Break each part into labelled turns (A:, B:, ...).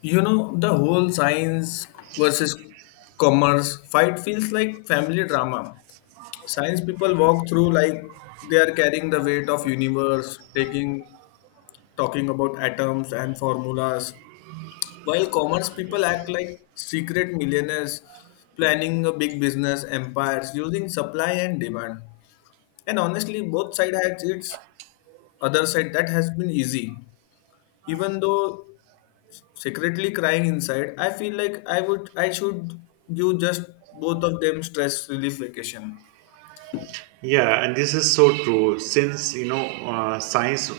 A: You know, the whole science versus commerce fight feels like family drama. Science people walk through like they are carrying the weight of universe, taking talking about atoms and formulas, while commerce people act like secret millionaires planning a big business empires using supply and demand. And honestly, both side has its other side that has been easy even though secretly crying inside, I feel like i should give just both of them stress relief vacation.
B: Yeah, and this is so true. Since science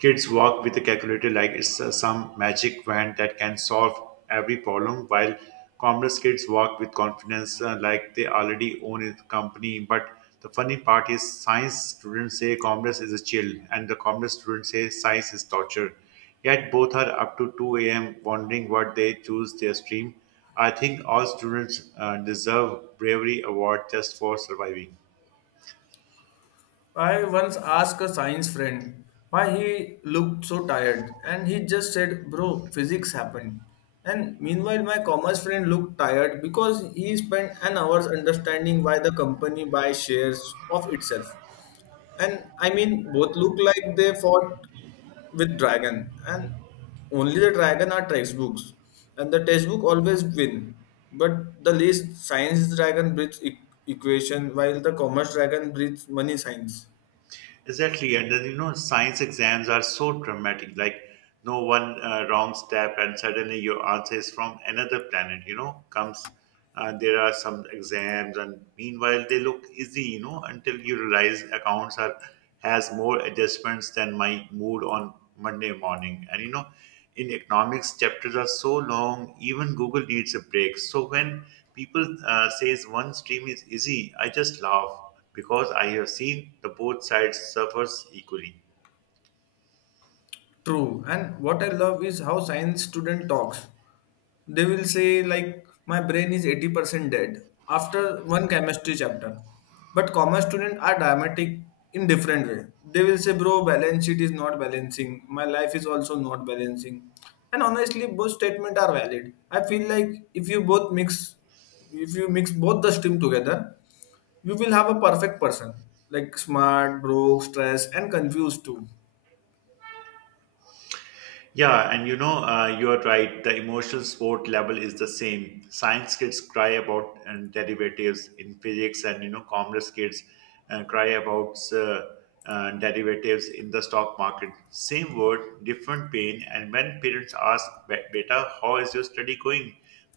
B: kids walk with a calculator like it's some magic wand that can solve every problem, while commerce kids walk with confidence like they already own a company. But the funny part is, science students say commerce is a chill, and the commerce students say science is torture. Yet both are up to 2 a.m. wondering what they choose their stream. I think all students deserve bravery award just for surviving.
A: I once asked a science friend why he looked so tired and he just said bro physics happened, and meanwhile my commerce friend looked tired because he spent an hour understanding why the company buys shares of itself. And I mean, both look like they fought with dragon, and only the dragon are textbooks, and the textbook always win. But the least science dragon breeds equation, while the commerce dragon breeds money science.
B: Exactly, and then science exams are so dramatic. Like, no one wrong step, and suddenly your answer is from another planet. Comes. There are some exams, and meanwhile they look easy. Until you realize accounts are has more adjustments than my mood on Monday morning. And in economics, chapters are so long. Even Google needs a break. So when people says one stream is easy, I just laugh because I have seen the both sides suffers equally.
A: True. And what I love is how science student talks. They will say like my brain is 80% dead after one chemistry chapter, but commerce students are dramatic in different way, they will say bro balance sheet is not balancing, my life is also not balancing. And honestly both statements are valid, I feel like if you mix both the stream together, you will have a perfect person, like smart, broke, stressed, and confused too.
B: Yeah, and you are right. The emotional support level is the same. Science kids cry about and derivatives in physics, and commerce kids cry about derivatives in the stock market. Same word, different pain. And when parents ask, Beta, how is your study going?"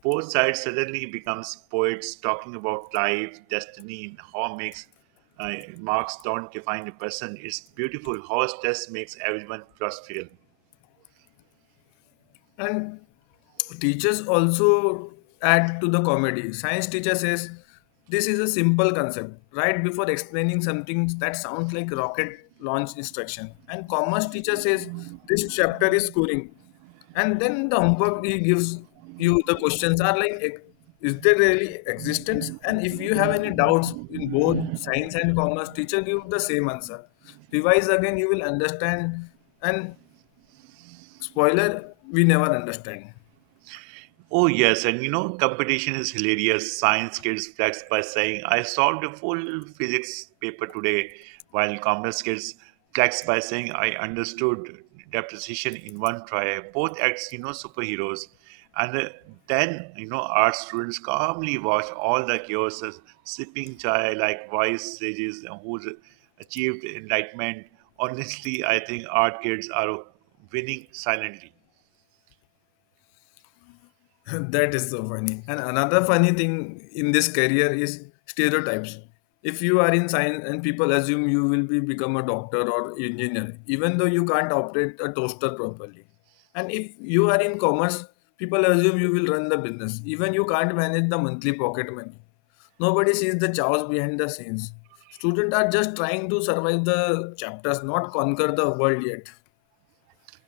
B: Both sides suddenly becomes poets talking about life, destiny, and how makes uh, marks don't define a person. It's beautiful how stress makes everyone philosophical.
A: And teachers also add to the comedy. Science teacher says this is a simple concept right before explaining something that sounds like rocket launch instruction. And commerce teacher says this chapter is scoring. And then the homework he gives you, the questions are like is there really existence? And if you have any doubts in both science and commerce, teacher give the same answer. Revise again, you will understand. And spoiler, we never understand.
B: Oh, yes, and competition is hilarious. Science kids flex by saying, I solved a full physics paper today, while commerce kids flex by saying, I understood depreciation in one try. Both acts, superheroes. And then, art students calmly watch all the chaos, sipping chai like wise sages who achieved enlightenment. Honestly, I think art kids are winning silently.
A: That is so funny. And another funny thing in this career is stereotypes. If you are in science and people assume you will be become a doctor or engineer, even though you can't operate a toaster properly. And if you are in commerce, people assume you will run the business, even you can't manage the monthly pocket money. Nobody sees the chaos behind the scenes. Students are just trying to survive the chapters, not conquer the world yet.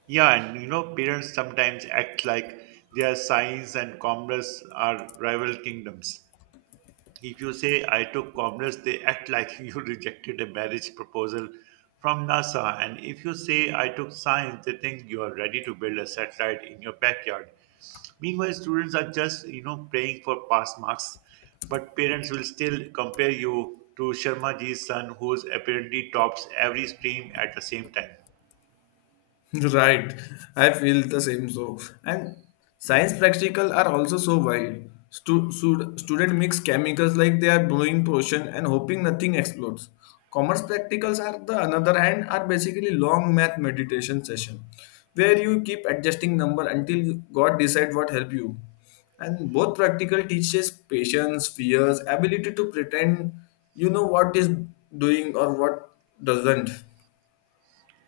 B: Yeah, and parents sometimes act like their science and commerce are rival kingdoms. If you say, I took commerce, they act like you rejected a marriage proposal from NASA. And if you say, I took science, they think you are ready to build a satellite in your backyard. Meanwhile, students are just, praying for pass marks, but parents will still compare you to Sharma ji's son, who's apparently tops every stream at the same time.
A: Right, I feel the same. So, and science practical are also so wild. Student mix chemicals like they are blowing potion and hoping nothing explodes. Commerce practicals are the another hand are basically long math meditation session, where you keep adjusting number until God decide what help you. And both practical teaches patience, fears, ability to pretend you know what is doing or what doesn't.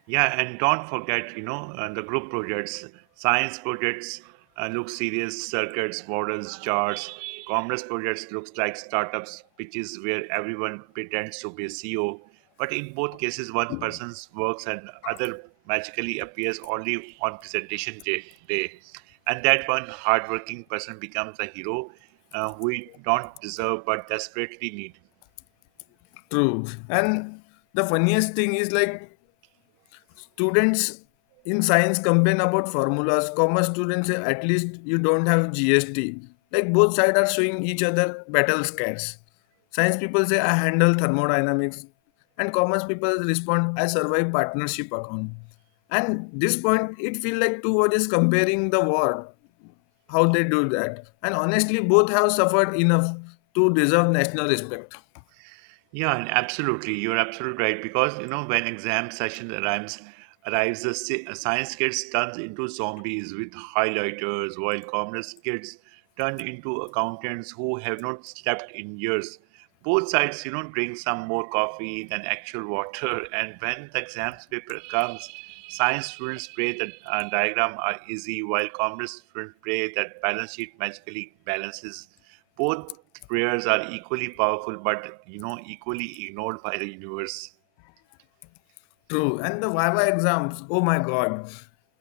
B: Yeah, and don't forget, the group projects, science projects look serious, circuits, models, charts. Commerce projects looks like startups pitches where everyone pretends to be a CEO, but in both cases, one person's works and other magically appears only on presentation day. And that one hardworking person becomes a hero who we don't deserve but desperately need.
A: True. And the funniest thing is like students in science complain about formulas. Commerce students say at least you don't have GST. Like both sides are showing each other battle scars. Science people say I handle thermodynamics and commerce people respond I survive partnership account. And this point it feels like two bodies comparing the war, how they do that. And honestly both have suffered enough to deserve national respect.
B: Yeah, and absolutely. You're absolutely right because when exam session arrives, the science kids turns into zombies with highlighters, while commerce kids turn into accountants who have not slept in years. Both sides, drink some more coffee than actual water, and when the exams paper comes, science students pray that diagram are easy, while commerce students pray that balance sheet magically balances. Both prayers are equally powerful, but equally ignored by the universe.
A: True. And the Viva exams, oh my God.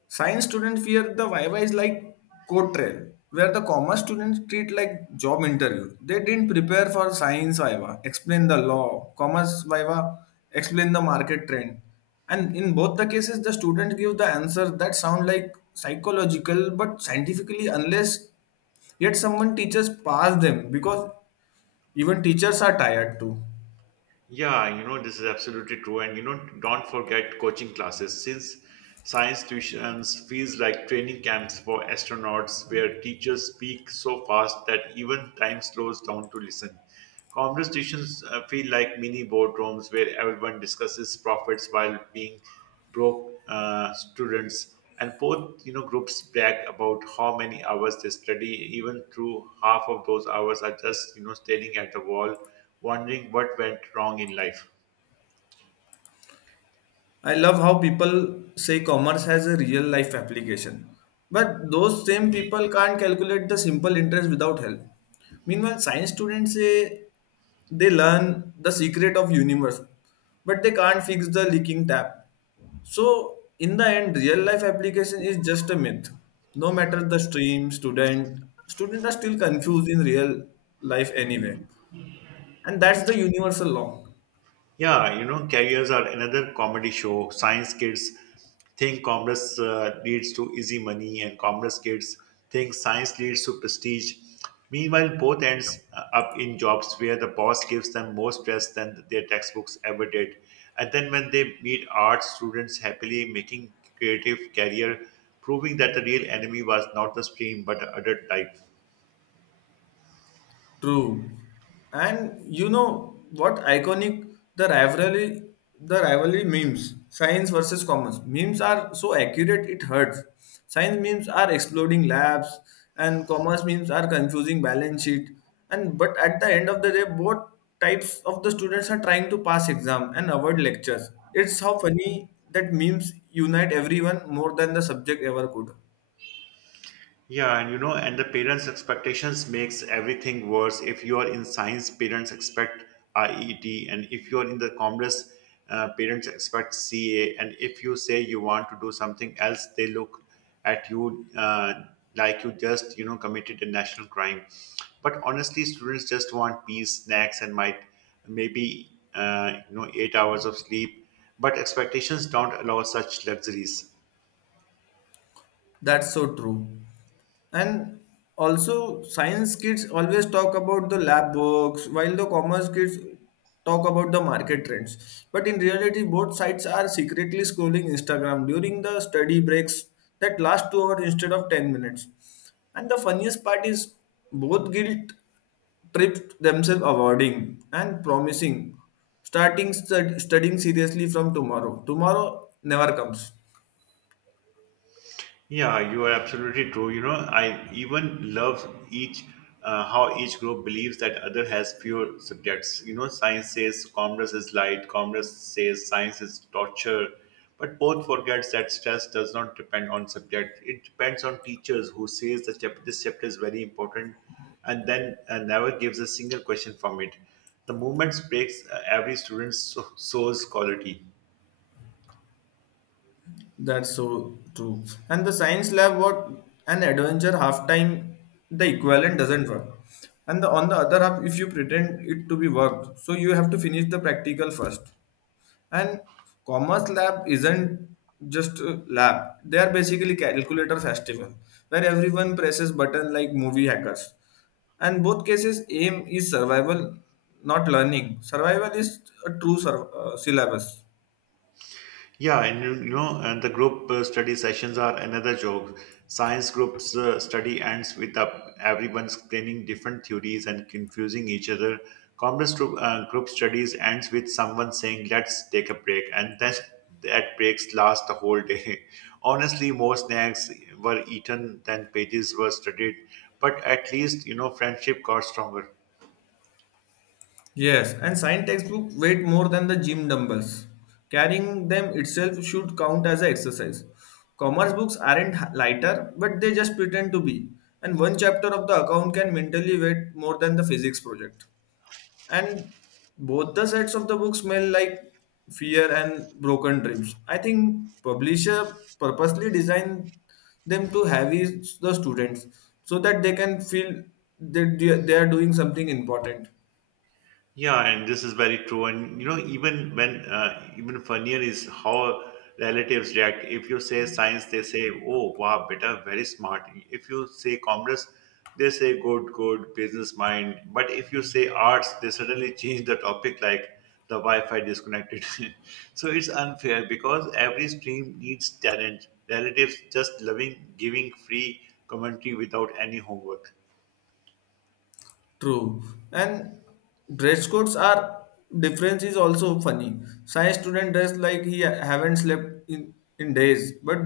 A: Science students fear the Viva is like code trail, where the commerce students treat like job interview. They didn't prepare for science Viva, explain the law, commerce Viva, explain the market trend. And in both the cases, the student give the answer that sound like psychological but scientifically unless, yet someone teachers pass them because even teachers are tired too.
B: Yeah, this is absolutely true. And don't forget coaching classes since science tuitions feels like training camps for astronauts where teachers speak so fast that even time slows down to listen. Conversations feel like mini boardrooms where everyone discusses profits while being broke students, and both groups brag about how many hours they study. Even through half of those hours are just staring at the wall, wondering what went wrong in life.
A: I love how people say commerce has a real life application. But those same people can't calculate the simple interest without help. Meanwhile, science students say they learn the secret of universe, but they can't fix the leaking tap. So in the end, real life application is just a myth. No matter the stream, students are still confused in real life anyway. And that's the universal law.
B: Yeah, carriers are another comedy show. Science kids think commerce leads to easy money, and commerce kids think science leads to prestige. Meanwhile, both ends up in jobs where the boss gives them more stress than their textbooks ever did. And then when they meet art students happily making creative career, proving that the real enemy was not the stream but adult life.
A: True. And you know what iconic, the rivalry the rivalry memes, science versus commerce. Memes are so accurate it hurts. Science memes are exploding labs and commerce memes are confusing balance sheet. And but at the end of the day, both types of the students are trying to pass exam and avoid lectures. It's how funny that memes unite everyone more than the subject ever could.
B: Yeah, and the parents' expectations makes everything worse. If you are in science, parents expect IET, and if you are in the commerce, parents expect CA. And if you say you want to do something else, they look at you like you just committed a national crime. But honestly, students just want peace, snacks, and might maybe you know 8 hours of sleep. But expectations don't allow such luxuries.
A: That's so true. And also, science kids always talk about the lab books, while the commerce kids talk about the market trends. But in reality, both sides are secretly scrolling Instagram during the study breaks that last 2 hours instead of 10 minutes. And the funniest part is both guilt tripped themselves awarding and promising starting studying seriously from tomorrow. Tomorrow never comes.
B: Yeah, you are absolutely true. I even love each how each group believes that other has fewer subjects. Science says commerce is light, commerce says science is torture, but both forgets that stress does not depend on subject. It depends on teachers who says this chapter is very important, and then never gives a single question from it. The movement breaks every student's soul's quality.
A: That's so true. And the science lab, what an adventure, half time the equivalent doesn't work. And the, on the other half, if you pretend it to be worked, so you have to finish the practical first. And commerce lab isn't just a lab; they are basically calculator festival where everyone presses button like movie hackers. And both cases, aim is survival, not learning. Survival is a true syllabus.
B: Yeah, and you know, and the group study sessions are another joke. Science groups study ends with up everyone explaining different theories and confusing each other. Commerce group studies ends with someone saying, "Let's take a break," and then that breaks last the whole day. Honestly, more snacks were eaten than pages were studied, but at least friendship got stronger.
A: Yes, and science textbook weight more than the gym dumbbells. Carrying them itself should count as an exercise. Commerce books aren't lighter, but they just pretend to be. And one chapter of the account can mentally weight more than the physics project. And both the sides of the book smell like fear and broken dreams. I think publisher purposely designed them to heavy the students so that they can feel that they are doing something important.
B: Yeah, and this is very true. And even when even funnier is how relatives react. If you say science, they say, "Oh, wow, beta, very smart." If you say commerce, they say, "Good, good, business mind." But if you say arts, they suddenly change the topic, like the Wi-Fi disconnected. So it's unfair because every stream needs talent. Relatives just loving giving free commentary without any homework.
A: True. And dress codes are difference is also funny. Science student dress like he haven't slept in days, but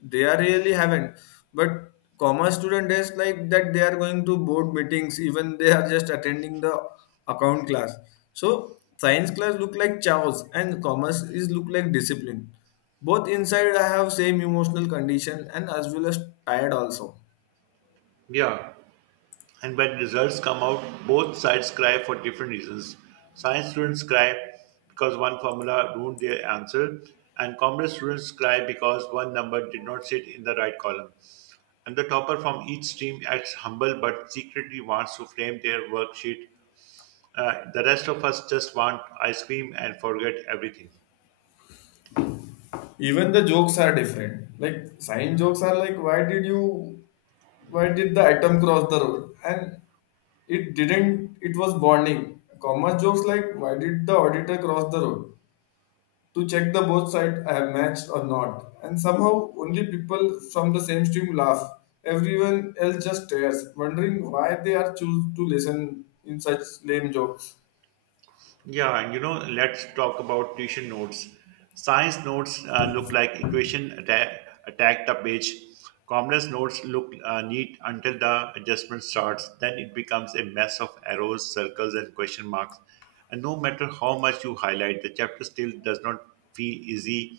A: they are really haven't. But commerce student dress like that they are going to board meetings, even they are just attending the account class. So science class look like chaos and commerce is look like discipline. Both inside I have same emotional condition and as well as tired also.
B: Yeah, and when results come out, both sides cry for different reasons. Science students cry because one formula ruined their answer, and commerce students cry because one number did not sit in the right column. And the topper from each stream acts humble but secretly wants to flame their worksheet. The rest of us just want ice cream and forget everything.
A: Even the jokes are different. Like science jokes are like, why did the atom cross the road? And it didn't. It was bonding. Commerce jokes like, why did the auditor cross the road? To check the both sides have matched or not. And somehow only people from the same stream laugh. Everyone else just stares, wondering why they are choose to listen in such lame jokes.
B: Yeah, and let's talk about tuition notes. Science notes look like equation attack the page. Commerce notes look neat until the adjustment starts. Then it becomes a mess of arrows, circles, and question marks. And no matter how much you highlight, the chapter still does not feel easy.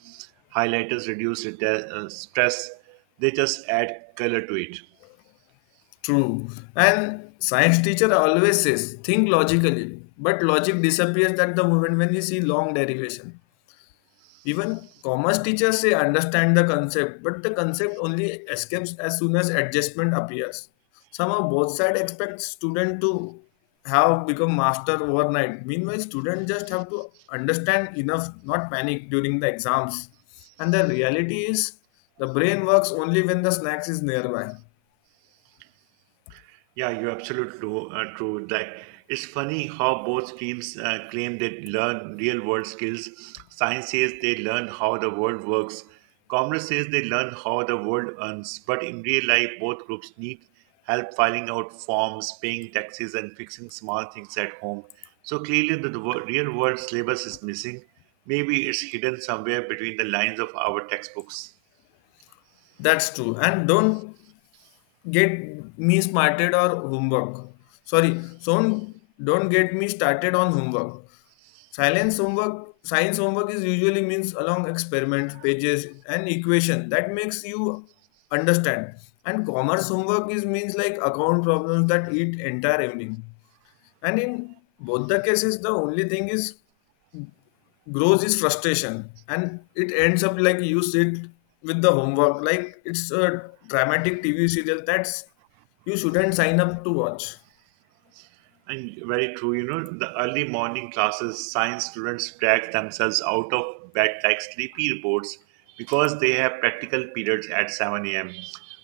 B: Highlighters reduce stress; they just add color to it.
A: True. And science teacher always says, think logically. But logic disappears at the moment when you see long derivation. Even commerce teachers say understand the concept, but the concept only escapes as soon as adjustment appears. Somehow both sides expect student to have become master overnight. Meanwhile, student just have to understand enough, not panic during the exams. And the reality is the brain works only when the snacks is nearby.
B: Yeah, you're absolutely true. True. Like, it's funny how both teams claim they learn real world skills. Science says they learn how the world works. Commerce says they learn how the world earns. But in real life, both groups need help filing out forms, paying taxes, and fixing small things at home. So clearly, the real world syllabus is missing. Maybe it's hidden somewhere between the lines of our textbooks.
A: That's true. And don't get me smarted or homework. Sorry, so don't get me started on homework. Silence homework, science homework is usually means along experiments, pages, and equation that makes you understand. And commerce homework is means like account problems that eat entire evening. And in both the cases, the only thing is grows is frustration, and it ends up like you sit with the homework like it's a dramatic tv serial that's you shouldn't sign up to watch.
B: And very true, the early morning classes, science students drag themselves out of bed like sleepy robots because they have practical periods at 7 a.m.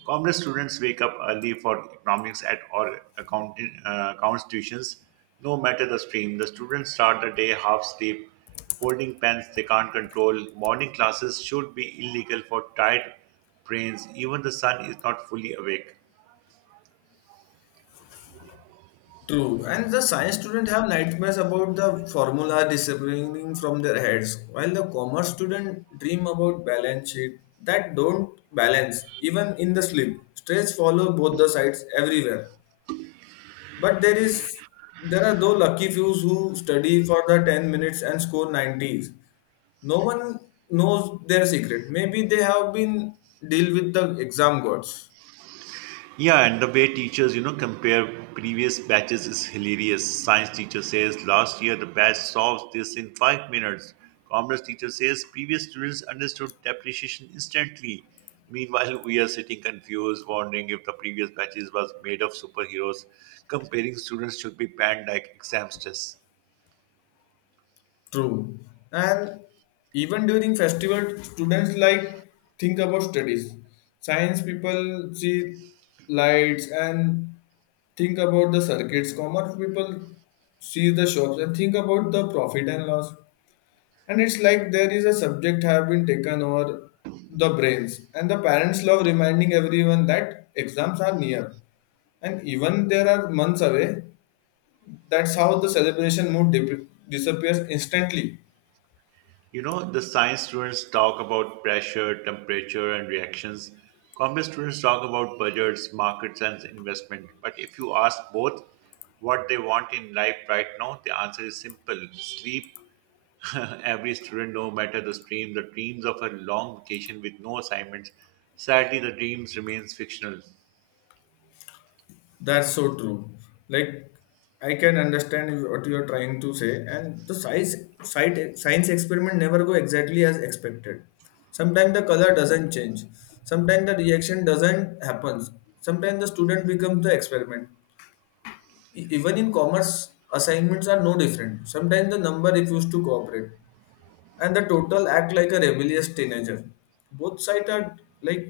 B: Commerce students wake up early for economics at or accounting accounts tuitions, no matter the stream. The students start the day half asleep, holding pens they can't control. Morning classes should be illegal for tired brains. Even the sun is not fully awake.
A: True and the science student have nightmares about the formula disappearing from their heads while the commerce student dream about balance sheet that don't balance even in the sleep, stress follow both the sides everywhere. But there is there are though lucky few who study for the 10 minutes and score 90's. No one knows their secret. Maybe they have been deal with the exam gods.
B: Yeah, and the way teachers, compare previous batches is hilarious. Science teacher says last year the batch solves this in 5 minutes. Commerce teacher says previous students understood depreciation instantly. Meanwhile, we are sitting confused, wondering if the previous batches was made of superheroes. Comparing students should be banned like exam stress.
A: True. And even during festival, students like think about studies. Science people see lights and think about the circuits. Commerce people see the shops and think about the profit and loss. And it's like there is a subject have been taken over the brains, and the parents love reminding everyone that exams are near, and even there are months away. That's how the celebration disappears instantly.
B: The science students talk about pressure, temperature, and reactions. Commerce students talk about budgets, markets, and investment. But if you ask both what they want in life right now, the answer is simple sleep. Every student, no matter the stream, the dreams of a long vacation with no assignments. Sadly, the dreams remains fictional.
A: That's so true. Like I can understand what you are trying to say, and the size site science experiment never go exactly as expected. Sometimes the color doesn't change. Sometimes the reaction doesn't happens. Sometimes the student becomes the experiment. Even in commerce assignments are no different, sometimes the number refuse to cooperate and the total act like a rebellious teenager. Both sides are like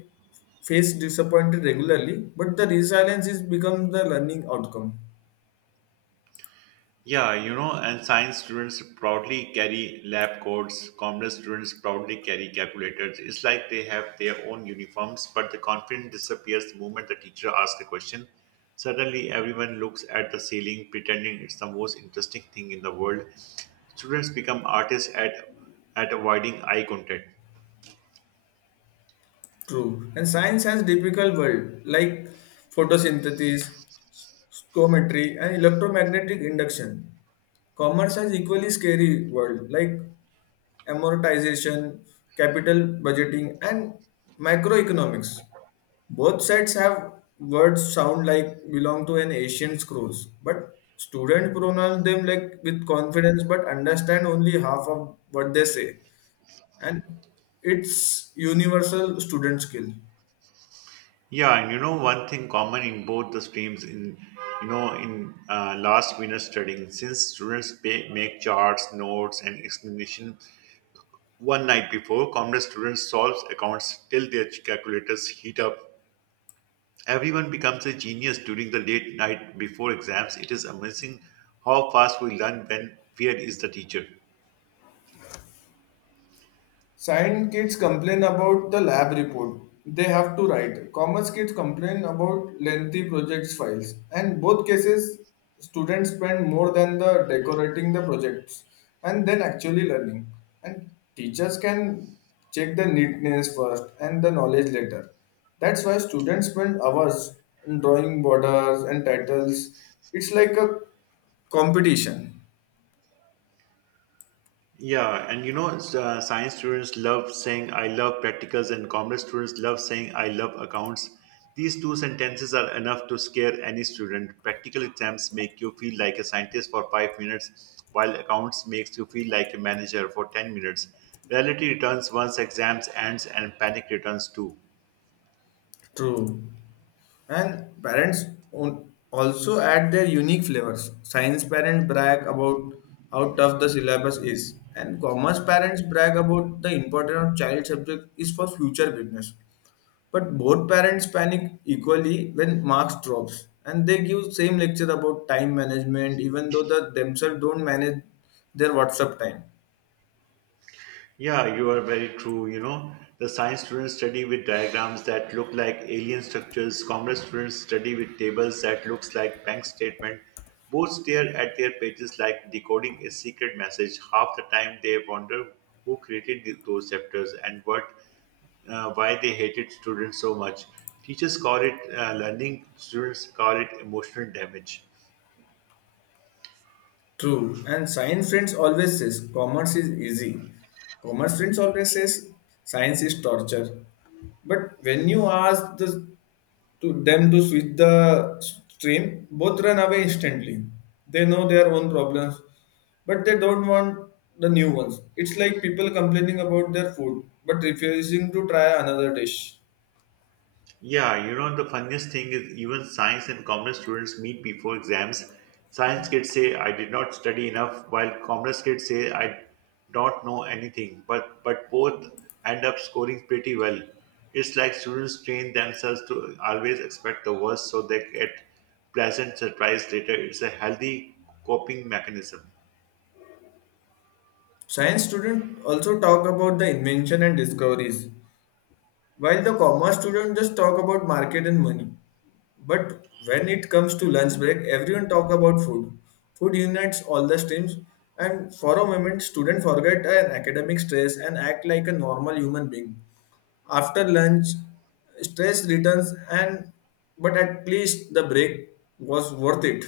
A: face disappointed regularly, but the resilience is become the learning outcome.
B: Yeah, and science students proudly carry lab coats, commerce students proudly carry calculators. It's like they have their own uniforms, but the confidence disappears the moment the teacher asks a question. Suddenly, everyone looks at the ceiling, pretending it's the most interesting thing in the world. Students become artists at avoiding eye contact.
A: True. And science has difficult world like photosynthesis, scometry, and electromagnetic induction. Commerce has equally scary world like amortization, capital budgeting, and macroeconomics. Both sides have words sound like belong to an Asian scrolls, but students pronounce them like with confidence but understand only half of what they say. And it's universal student skill.
B: Yeah, and you know one thing common in both the streams in you know in last minute studying since students pay, make charts, notes, and explanation. One night before, commerce students solves accounts till their calculators heat up. Everyone becomes a genius during the late night before exams. It is amazing how fast we learn when fear is the teacher.
A: Science kids complain about the lab report they have to write. Commerce kids complain about lengthy projects files. And both cases, students spend more than the decorating the projects and then actually learning. And teachers can check the neatness first and the knowledge later. That's why students spend hours drawing borders and titles. It's like a competition.
B: Yeah, and you know, science students love saying "I love practicals," and commerce students love saying "I love accounts." These two sentences are enough to scare any student. Practical exams make you feel like a scientist for 5 minutes, while accounts makes you feel like a manager for 10 minutes. Reality returns once exams ends, and panic returns too.
A: True. And parents also add their unique flavors. Science parents brag about how tough the syllabus is, and commerce parents brag about the importance of child subject is for future business. But both parents panic equally when marks drops, and they give same lecture about time management, even though the themselves don't manage their WhatsApp time.
B: Yeah, you are very true. You know, the science students study with diagrams that look like alien structures. Commerce students study with tables that looks like bank statement. Both stare at their pages like decoding a secret message. Half the time they wonder who created those chapters and what why they hated students so much. Teachers call it learning, students call it emotional damage.
A: True. And science friends always says commerce is easy. Commerce friends always says science is torture. But when you ask the, to them to switch the stream, both run away instantly. They know their own problems, but they don't want the new ones. It's like people complaining about their food but refusing to try another dish.
B: Yeah, you know, the funniest thing is even science and commerce students meet before exams. Science kids say, I did not study enough, while commerce kids say, I don't know anything. But both end up scoring pretty well. It's like students train themselves to always expect the worst so they get pleasant surprise later. It's a healthy coping mechanism.
A: Science students also talk about the invention and discoveries. While the commerce student just talk about market and money, but when it comes to lunch break, everyone talk about food. Food unites all the streams, and for a moment, students forget an academic stress and act like a normal human being. After lunch, stress returns, and but at least the break was worth it.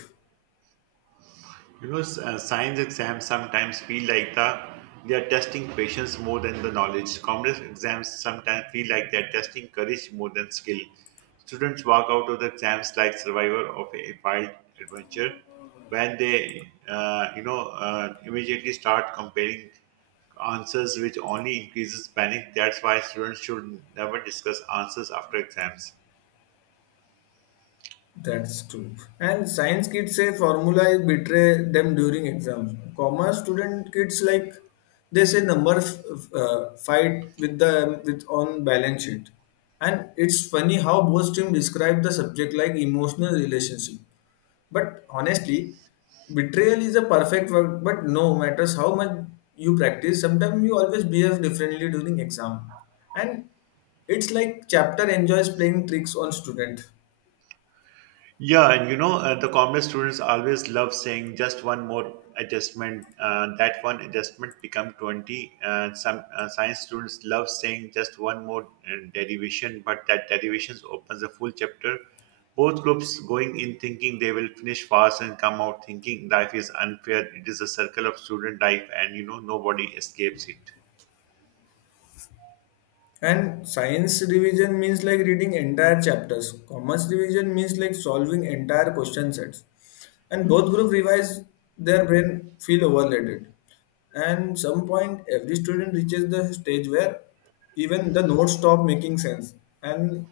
B: You know, science exams sometimes feel like they are testing patience more than the knowledge. Commerce exams sometimes feel like they are testing courage more than skill. Students walk out of the exams like survivor of a wild adventure when they immediately start comparing answers, which only increases panic. That's why students should never discuss answers after exams.
A: That's true. And science kids say formula betray them during exams. Commerce student kids like they say number fight with the with on balance sheet. And it's funny how both team describe the subject like emotional relationship. But honestly, betrayal is a perfect word. But no matters how much you practice, sometimes you always behave differently during exam. And it's like chapter enjoys playing tricks on student.
B: Yeah, and you know, the commerce students always love saying just one more adjustment. That one adjustment become 20. Some science students love saying just one more derivation, but that derivation opens a full chapter. Both groups going in thinking they will finish fast and come out thinking life is unfair. It is a circle of student life, and you know, nobody escapes it.
A: And science revision means like reading entire chapters. Commerce revision means like solving entire question sets. And both group revise their brain feel overloaded. And some point every student reaches the stage where even the notes stop making sense. And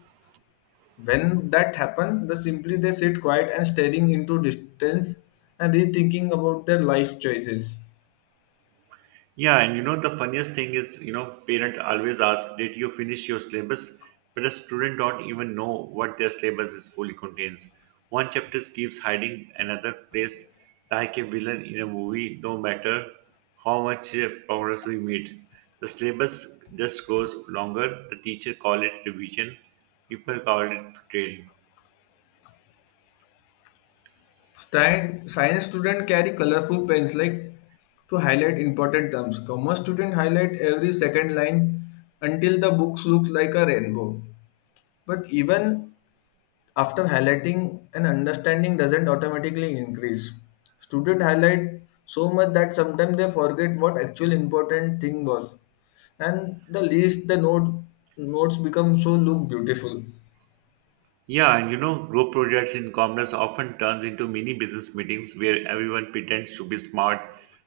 A: when that happens, the simply they sit quiet and staring into distance and rethinking about their life choices.
B: Yeah, and you know the funniest thing is, you know, parent always ask, "Did you finish your syllabus?" But a student don't even know what their syllabus is fully contains. One chapter keeps hiding another place, like a villain in a movie. No matter how much progress we made, the syllabus just grows longer. The teacher call it revision, people call it betrayal.
A: Science students carry colorful pens like to highlight important terms. Commerce students highlight every second line until the books looks like a rainbow. But even after highlighting, an understanding doesn't automatically increase. Students highlight so much that sometimes they forget what actual important thing was, and the list, the note, notes become so look beautiful.
B: Yeah, and you know, group projects in commerce often turns into mini business meetings where everyone pretends to be smart.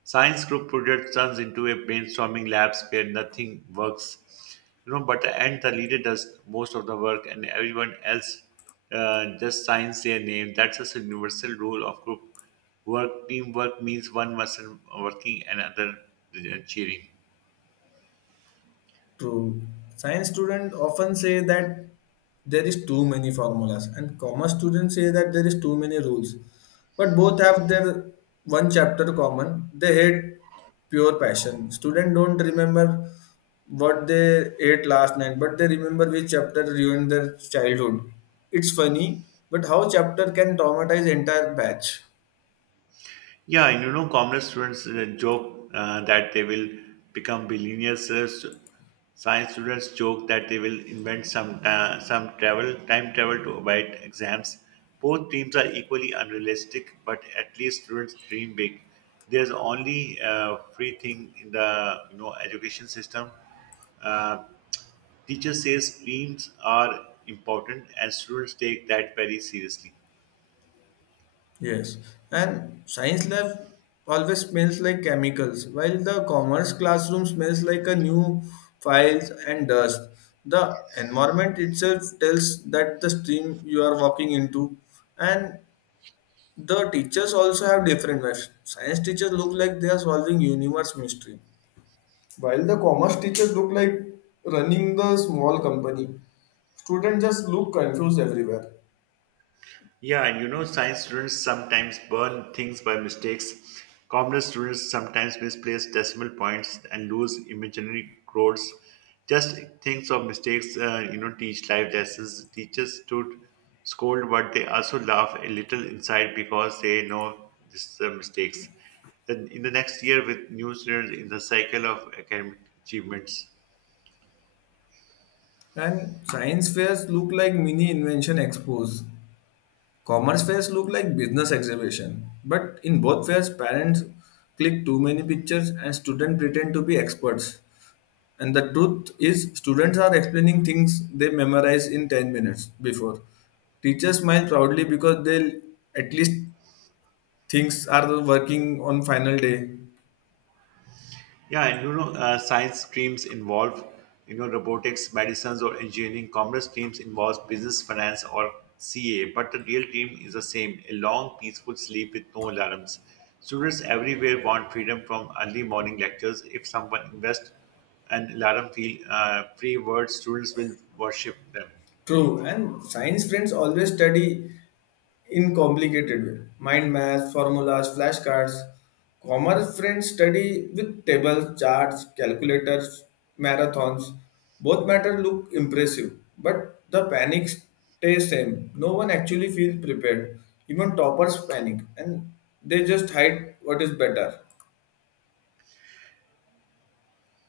B: Science group project turns into a brainstorming labs where nothing works. You know, but the end the leader does most of the work and everyone else just signs their name. That's just a universal rule of group work. Teamwork means one person working and other cheering.
A: True. Science students often say that there is too many formulas, and commerce students say that there is too many rules. But both have their one chapter common. They hate pure passion. Students don't remember what they ate last night, but they remember which chapter ruined their childhood. It's funny, but how chapter can traumatize entire batch?
B: Yeah, and you know, commerce students joke that they will become billionaires. Science students joke that they will invent some travel time travel to avoid exams. Both dreams are equally unrealistic, but at least students dream big. There's only free thing in the education system. Uh, Teacher says dreams are important, and students take that very seriously.
A: Yes, and science lab always smells like chemicals, while the commerce classroom smells like a new files and dust. The environment itself tells that the stream you are walking into, and the teachers also have different ways. Science teachers look like they are solving universe mystery, while the commerce teachers look like running the small company. Students just look confused everywhere.
B: Yeah, and you know, science students sometimes burn things by mistakes. Commerce students sometimes misplace decimal points and lose imaginary roads. Just things of mistakes, teach life lessons. Teachers should scold, but they also laugh a little inside because they know this is mistakes. Then in the next year, with new students in the cycle of academic achievements.
A: And science fairs look like mini invention expos. Commerce fairs look like business exhibition, but in both fairs, parents click too many pictures and students pretend to be experts. And the truth is, students are explaining things they memorize in 10 minutes before. Teachers smile proudly because they at least things are working on final day.
B: Yeah, and you know, science streams involve, you know, robotics, medicines, or engineering. Commerce teams involves business, finance, or CA. But the real dream is the same: a long, peaceful sleep with no alarms. Students everywhere want freedom from early morning lectures. If someone invests an alarm feel, free word, students will worship them.
A: True, and science friends always study in complicated way. Mind math, formulas, flashcards. Commerce friends study with tables, charts, calculators, marathons. Both matter look impressive, but the panic stays same. No one actually feels prepared. Even toppers panic and they just hide what is better.